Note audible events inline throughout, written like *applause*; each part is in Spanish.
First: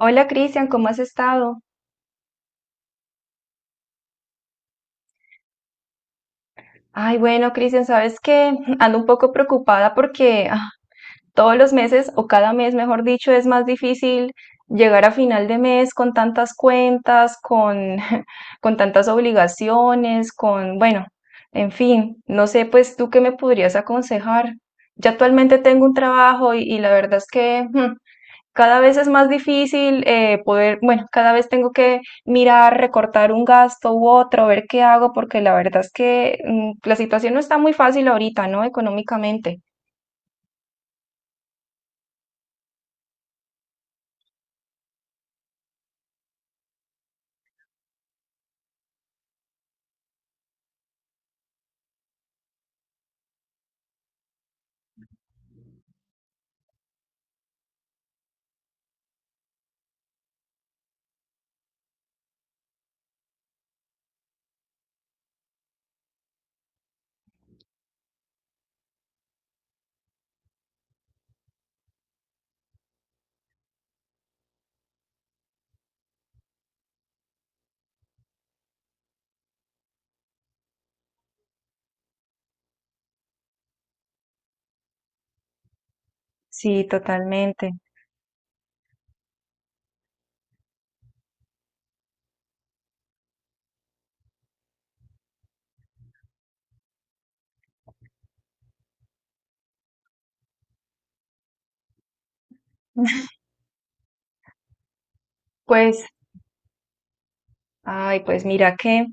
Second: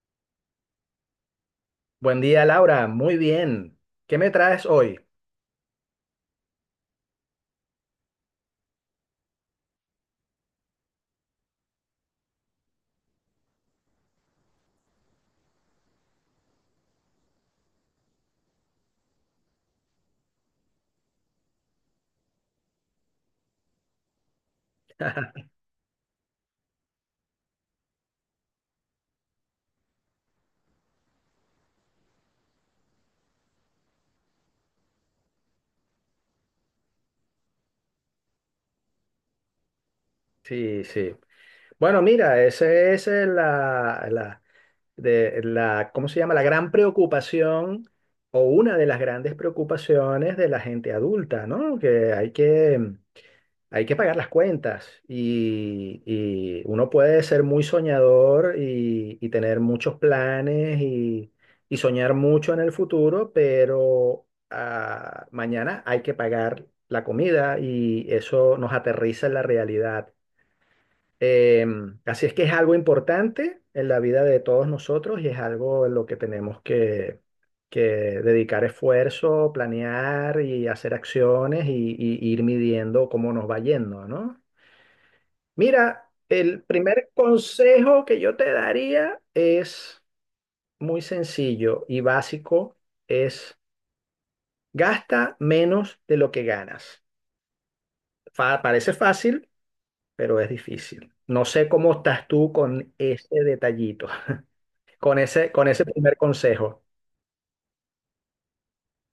Hola, Cristian, ¿cómo has estado? Buen día, Laura. Muy bien. ¿Qué me traes hoy? Ay, bueno, Cristian, sabes que *laughs* ando un poco preocupada porque todos los meses o cada mes, mejor dicho, es más difícil llegar a final de mes con tantas cuentas, *laughs* con tantas obligaciones, con, bueno, en fin, no sé, pues tú qué me podrías aconsejar. Yo actualmente tengo un trabajo y la verdad es que *laughs* cada vez es más difícil poder, bueno, cada vez tengo que mirar, recortar un gasto u otro, ver qué hago, porque la verdad es que la situación no está muy fácil ahorita, ¿no? Económicamente. Sí, sí. Bueno, mira, esa es la, ¿cómo se llama? La gran preocupación o una de las grandes preocupaciones de la gente adulta, ¿no? Hay que pagar las cuentas y uno puede ser muy soñador y tener muchos planes y soñar mucho en el futuro, pero mañana hay que pagar la comida y eso nos aterriza en la realidad. Así es que es algo importante en la vida de todos nosotros y es algo en lo que tenemos que dedicar esfuerzo, planear y hacer acciones y ir midiendo cómo nos va yendo, ¿no? Mira, el Sí, primer totalmente. consejo que yo te daría es muy sencillo y básico, es gasta menos de lo que ganas. Parece fácil, pero es difícil. No sé cómo estás tú con ese detallito, con ese Pues, primer consejo. ay, pues mira que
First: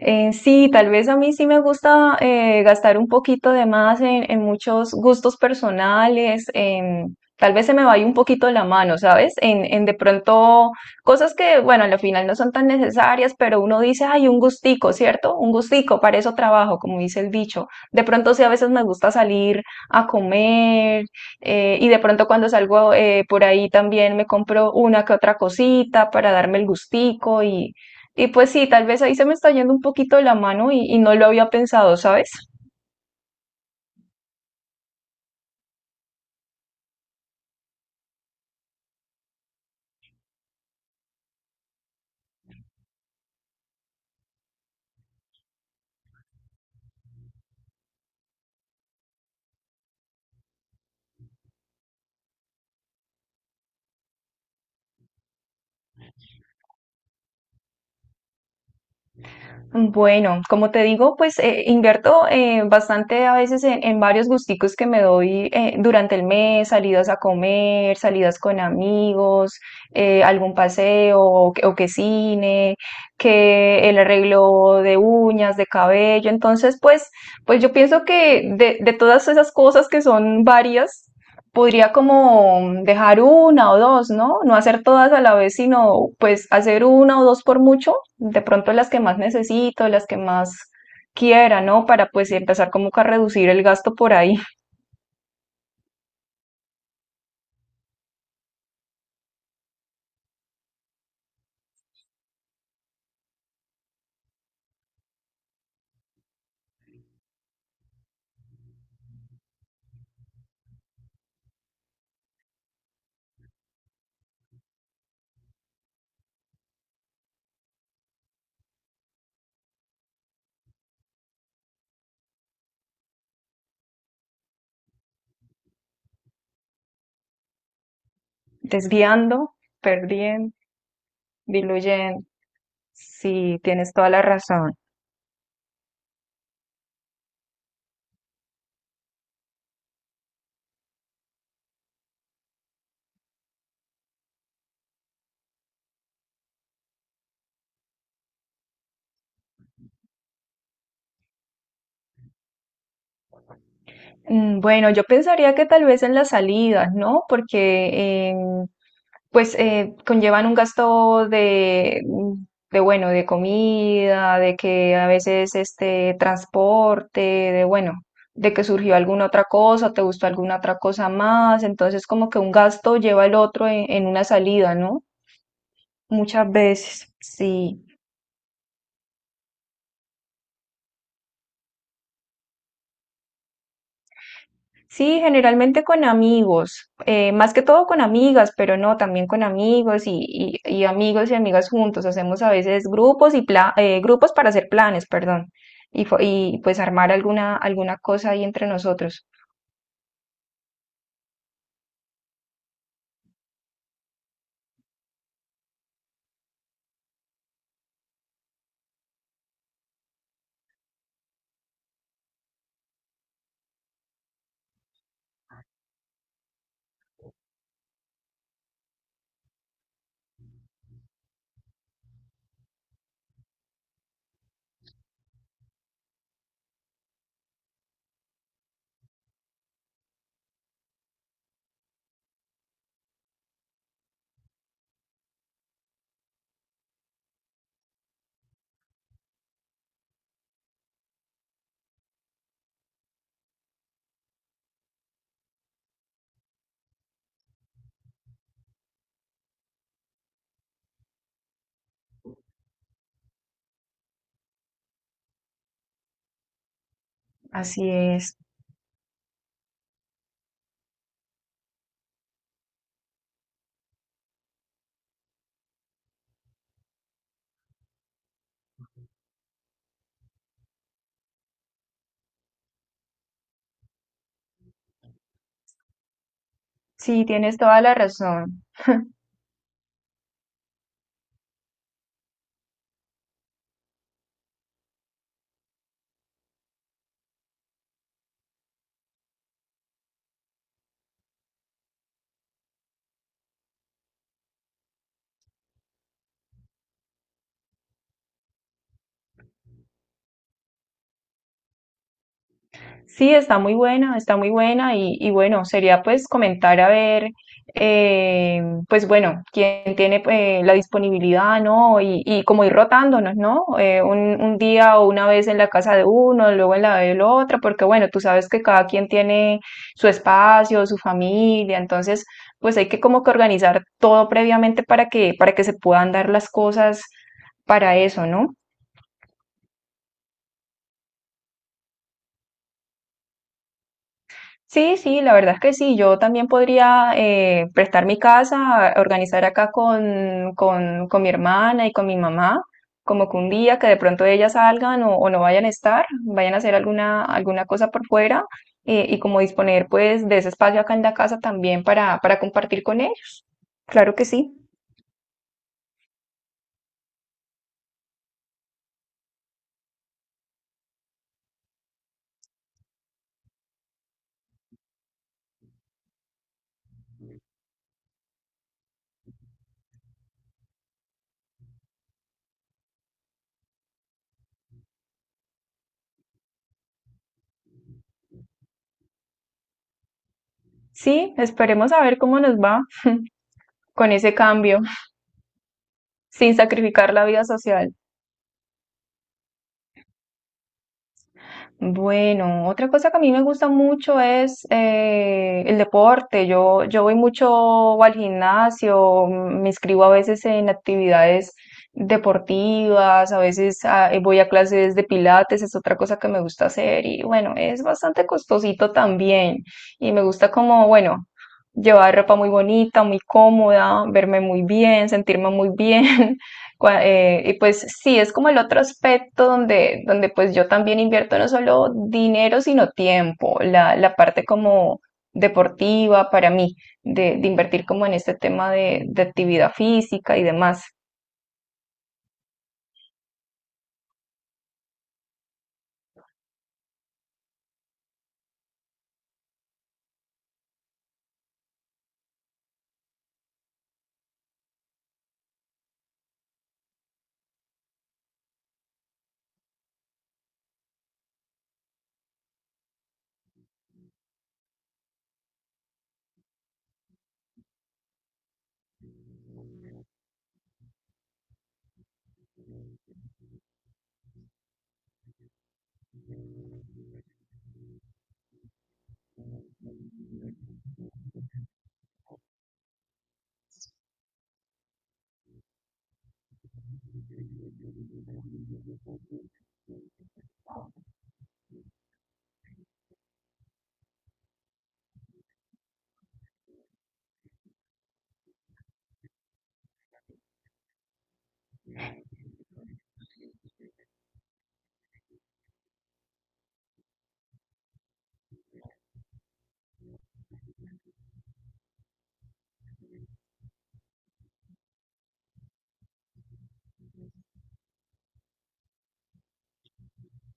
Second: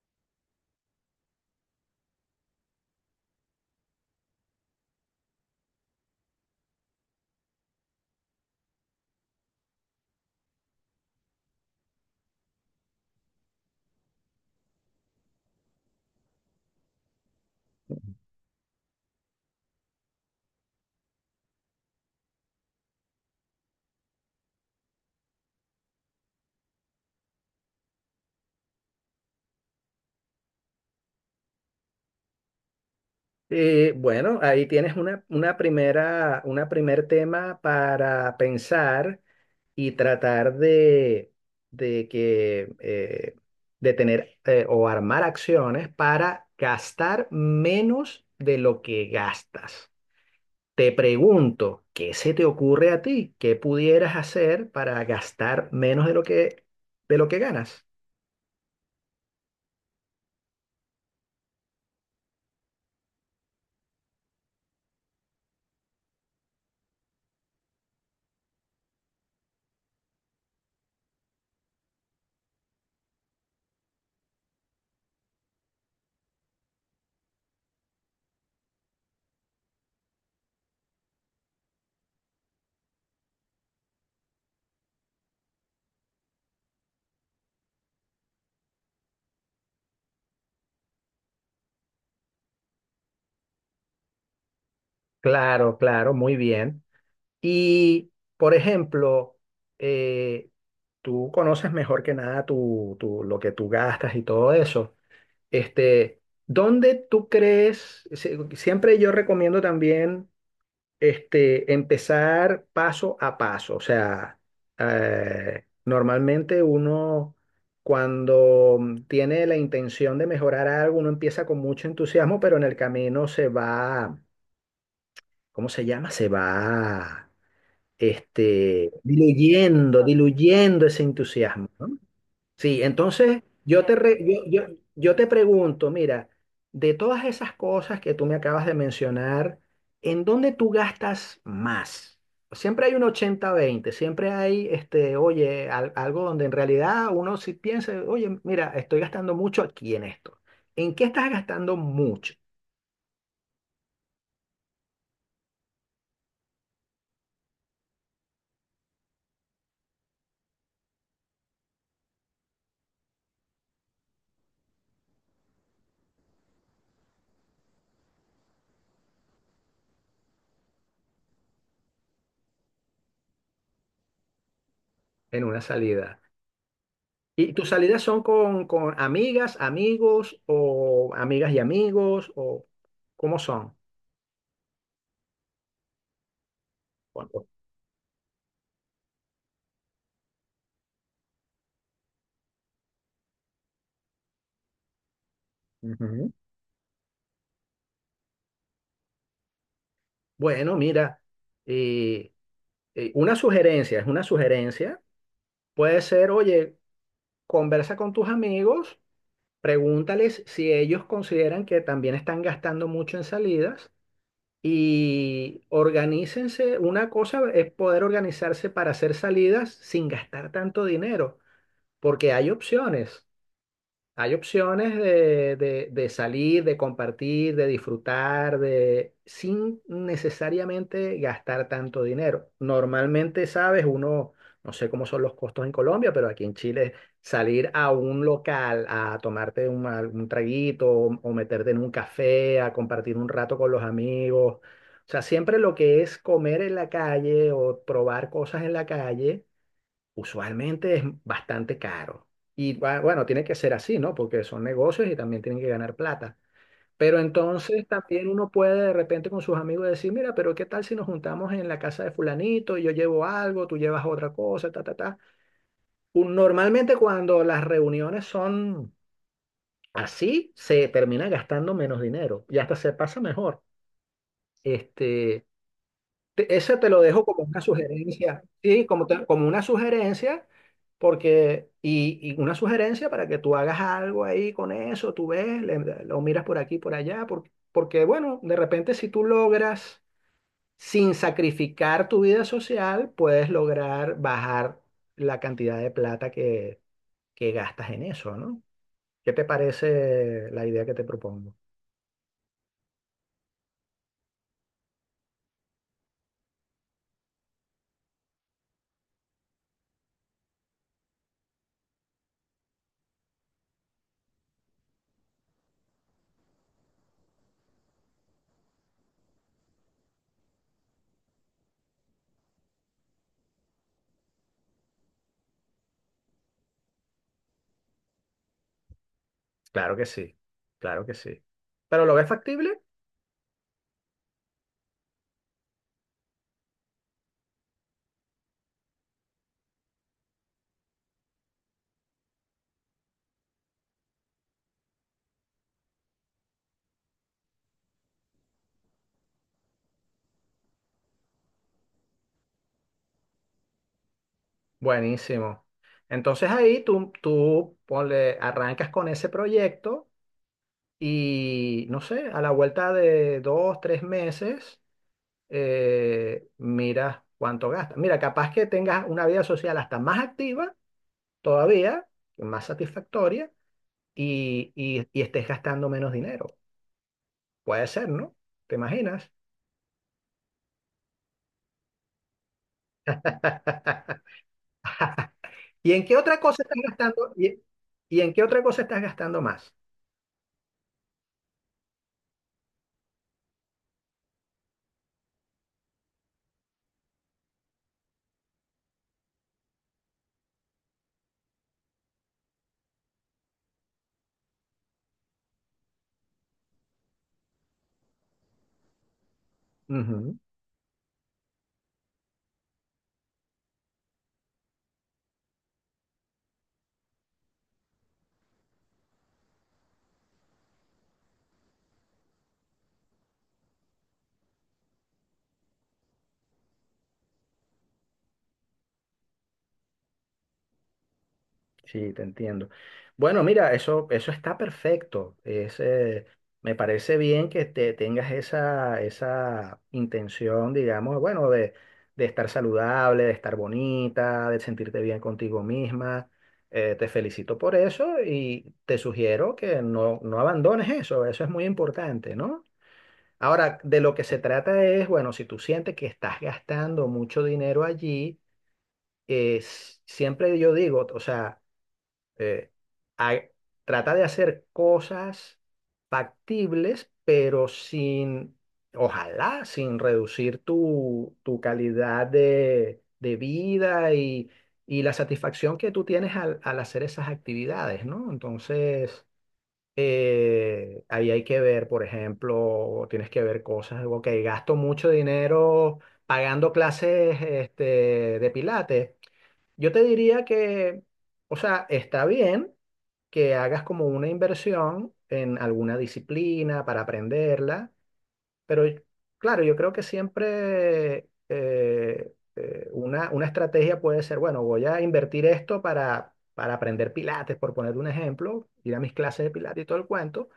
Sí, tal vez a mí sí me gusta gastar un poquito de más en muchos gustos personales, tal vez se me vaya un poquito la mano, ¿sabes? En de pronto cosas que, bueno, al final no son tan necesarias, pero uno dice, ay, un gustico, ¿cierto? Un gustico, para eso trabajo, como dice el dicho. De pronto sí, a veces me gusta salir a comer, y de pronto cuando salgo, por ahí también me compro una que otra cosita para darme el gustico, y pues sí, tal vez ahí se me está yendo un poquito de la mano y no lo había pensado, ¿sabes? Bueno, ahí tienes una primera, una primer tema para pensar y tratar de, de que, eh, de tener o armar acciones para gastar menos de lo que gastas. Te pregunto, ¿qué se te ocurre a ti? ¿Qué pudieras hacer para gastar menos de lo que ganas? Bueno, como te digo, pues invierto bastante a veces en varios gusticos que me doy durante el mes, salidas a comer, salidas con amigos, algún paseo o, que cine, que el arreglo de uñas, de cabello. Entonces, pues, pues yo pienso que de todas esas cosas que son varias, podría como dejar una o dos, ¿no? No hacer todas a la vez, sino pues hacer una o dos por mucho, de pronto las que más necesito, las que más quiera, ¿no? Para pues empezar como que a reducir el gasto por ahí. *laughs* Claro, claro, muy bien. Y, por ejemplo, eh, tú conoces mejor que nada lo que tú gastas y todo eso. Este, ¿Dónde tú crees? Siempre yo recomiendo también empezar paso a paso. O sea, normalmente uno cuando tiene la intención de mejorar algo, uno empieza con mucho entusiasmo, pero en el camino se va, ¿cómo se llama? Se va Desviando, diluyendo, perdiendo, diluyendo ese entusiasmo, ¿no? diluyendo. Sí, entonces Sí, yo tienes te, toda re- la yo- razón. yo te pregunto, mira, de todas esas cosas que tú me acabas de mencionar, ¿en dónde tú gastas más? Siempre hay un ochenta veinte, siempre hay, oye, algo donde en realidad uno sí piensa, oye, mira, estoy gastando mucho aquí en esto. ¿En qué estás gastando mucho Bueno, yo pensaría que tal vez en las salidas, ¿no? Porque pues conllevan un gasto de, de, bueno, de comida, de que a veces este transporte, de bueno, de que surgió alguna otra cosa, te gustó alguna otra cosa más, entonces como que un gasto lleva el otro en una salida, ¿no? en una salida? Muchas veces. ¿Y tus Sí. salidas son con amigas, amigos o amigas y amigos o cómo son? Sí, generalmente con amigos, Bueno, más que todo con amigas, pero no, también con amigos y amigos y amigas juntos. Hacemos a veces grupos y grupos para hacer planes, perdón, y, fo- ujú. y pues armar alguna, alguna cosa ahí entre nosotros. Bueno, mira, eh, una sugerencia, es una sugerencia. Puede ser, oye, conversa con tus amigos, pregúntales si ellos consideran que también están gastando mucho en salidas y organícense. Una cosa es poder organizarse para hacer salidas sin gastar tanto dinero, porque hay opciones. Hay opciones de salir, de compartir, de disfrutar, de, sin necesariamente gastar tanto dinero. Normalmente, sabes, uno, no sé cómo son los costos en Colombia, pero aquí en Chile, salir a un local a tomarte un, algún traguito o meterte en un café, a compartir un rato con los amigos. O sea, siempre lo que es comer en la calle o probar cosas en la calle usualmente es bastante caro. Y bueno, tiene que ser así, ¿no? Porque son negocios y también tienen que ganar plata. Pero entonces Así también es. uno puede de repente con sus amigos decir, mira, pero ¿qué tal si nos juntamos en la casa de fulanito? Yo llevo algo, tú llevas otra cosa, ta, ta, ta. Normalmente cuando las reuniones son así, se termina gastando menos dinero y hasta se pasa mejor. Este, Ese te lo Sí, dejo como tienes una toda la sugerencia, razón. sí, como una sugerencia, porque una sugerencia para que tú hagas algo ahí con eso, tú ves, lo miras por aquí, por allá, porque, bueno, de repente si tú logras, sin sacrificar tu vida social, puedes lograr bajar la cantidad de plata que gastas en eso, ¿no? ¿Qué te parece la idea que te propongo? Sí, está muy buena y bueno, sería pues comentar a ver, eh, pues bueno, quién tiene la disponibilidad, ¿no? Y como ir rotándonos, ¿no? Un día o una vez en la casa de uno, luego en la de la otra, porque bueno, tú sabes que cada quien tiene su espacio, su familia, entonces pues hay que como que organizar todo previamente para que se puedan dar las cosas para eso, ¿no? Claro que sí, claro que sí. ¿Pero lo ves factible? Sí, la verdad es que sí. Yo también podría prestar mi casa, organizar acá con mi hermana y con mi mamá, como que un día que de pronto ellas salgan o no vayan a estar, vayan a hacer alguna, alguna cosa por fuera, y como disponer pues de ese espacio acá en la casa también para compartir con ellos. Claro que sí. Buenísimo. Entonces ahí tú ponle, arrancas con ese proyecto y, no sé, a la vuelta de dos, tres meses, miras cuánto gastas. Mira, capaz que tengas una vida social hasta más activa todavía, más satisfactoria, y estés gastando menos dinero. Puede ser, ¿no? ¿Te imaginas? Sí, esperemos a ver cómo nos va con *laughs* ese cambio, *laughs* ¿Y en qué otra sin cosa estás sacrificar la gastando? vida ¿Y, social. y en qué otra cosa estás gastando más? Bueno, otra cosa que a mí me gusta mucho es, el deporte. Yo voy mucho al gimnasio, me inscribo a veces en actividades deportivas, a veces voy a clases de Pilates, es otra cosa que me gusta hacer y bueno, es bastante costosito también. Y me gusta como, bueno, llevar ropa muy bonita, muy cómoda, verme muy bien, sentirme muy bien. *laughs* Y pues sí, es como el otro aspecto donde, donde pues yo también invierto no solo dinero, sino tiempo, la parte como deportiva para mí, de invertir como en este tema de actividad física y demás. Sí, te entiendo. Bueno, mira, eso está perfecto. Es, me parece bien que te tengas esa intención, digamos, bueno, de estar saludable, de estar bonita, de sentirte bien contigo misma. Te felicito por eso y te sugiero que no, no abandones eso. Eso es muy importante, ¿no? Ahora, de lo que se trata es, bueno, si tú sientes que estás gastando mucho dinero allí, siempre yo digo, o sea eh, a- trata de hacer cosas factibles, pero sin, ojalá, sin reducir tu calidad de vida y la satisfacción que tú tienes al hacer esas actividades, ¿no? Entonces, ahí hay que ver, por ejemplo, tienes que ver cosas, ok, gasto mucho dinero pagando clases de pilates. Yo te diría que, o sea, está bien que hagas como una inversión en alguna disciplina para aprenderla, pero claro, yo creo que siempre una estrategia puede ser, bueno, voy a invertir esto para aprender Pilates, por poner un ejemplo, ir a mis clases de Pilates y todo el cuento,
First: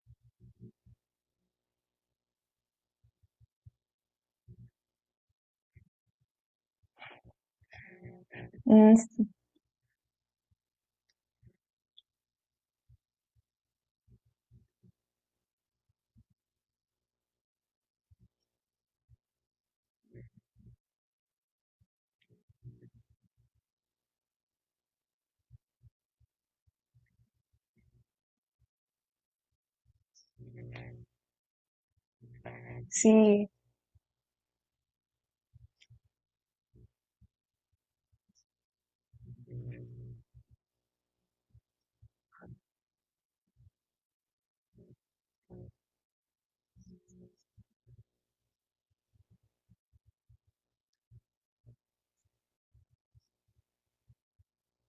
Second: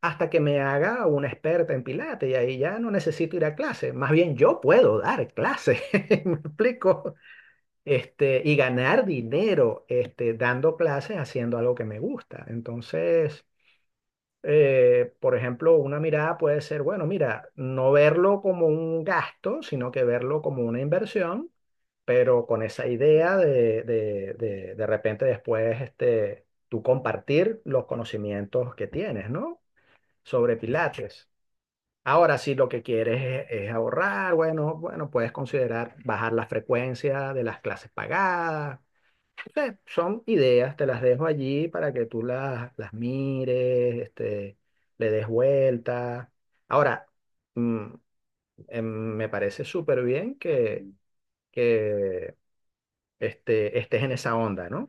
hasta que me haga una experta en Pilates y ahí ya no necesito ir a clase, más bien yo puedo dar clase, *laughs* ¿me explico? Y Mm, ganar dinero dando clases haciendo algo que me gusta. Entonces, por ejemplo, una mirada puede ser, bueno, mira, no verlo como un gasto, sino que verlo como una inversión, pero con esa idea de repente después tú compartir los conocimientos que tienes, ¿no? Sobre Pilates. Ahora, si lo que quieres sí. Es ahorrar, bueno, bueno, puedes considerar bajar la frecuencia de las clases pagadas. Sí, son ideas, te las dejo allí para que las mires, le des vuelta. Ahora, mm, em, me parece súper bien que estés en esa onda, ¿no?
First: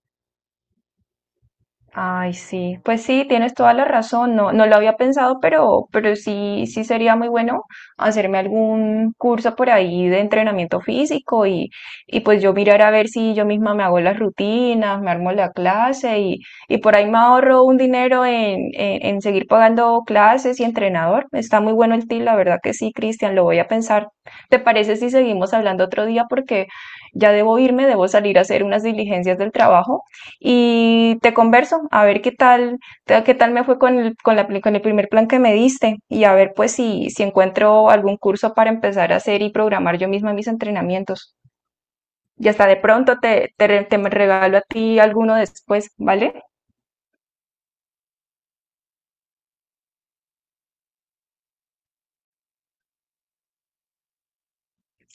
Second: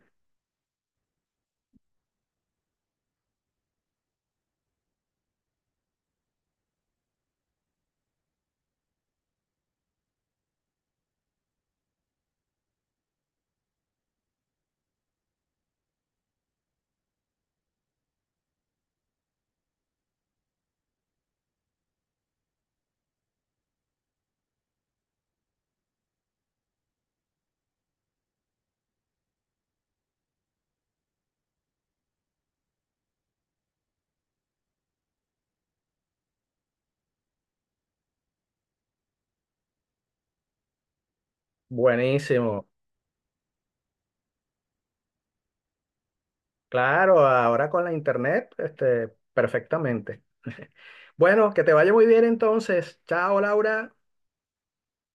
Ay, sí, pues sí, tienes toda la razón, no, no lo había pensado, pero sí, sí sería muy bueno hacerme algún curso por ahí de entrenamiento físico, y pues yo mirar a ver si yo misma me hago las rutinas, me armo la clase y por ahí me ahorro un dinero en seguir pagando clases y entrenador. Está muy bueno el tip, la verdad que sí, Cristian, lo voy a pensar. ¿Te parece si seguimos hablando otro día? Porque ya debo irme, debo salir a hacer unas diligencias del trabajo y te converso a ver qué tal, qué tal me fue con el, con la, con el primer plan que me diste y a ver pues si encuentro algún curso para empezar a hacer y programar yo misma mis entrenamientos. Y hasta Buenísimo. de pronto te me regalo a ti alguno después, ¿vale? Claro, ahora con la internet, perfectamente. *laughs* Bueno, que te vaya muy bien entonces. Chao, Laura.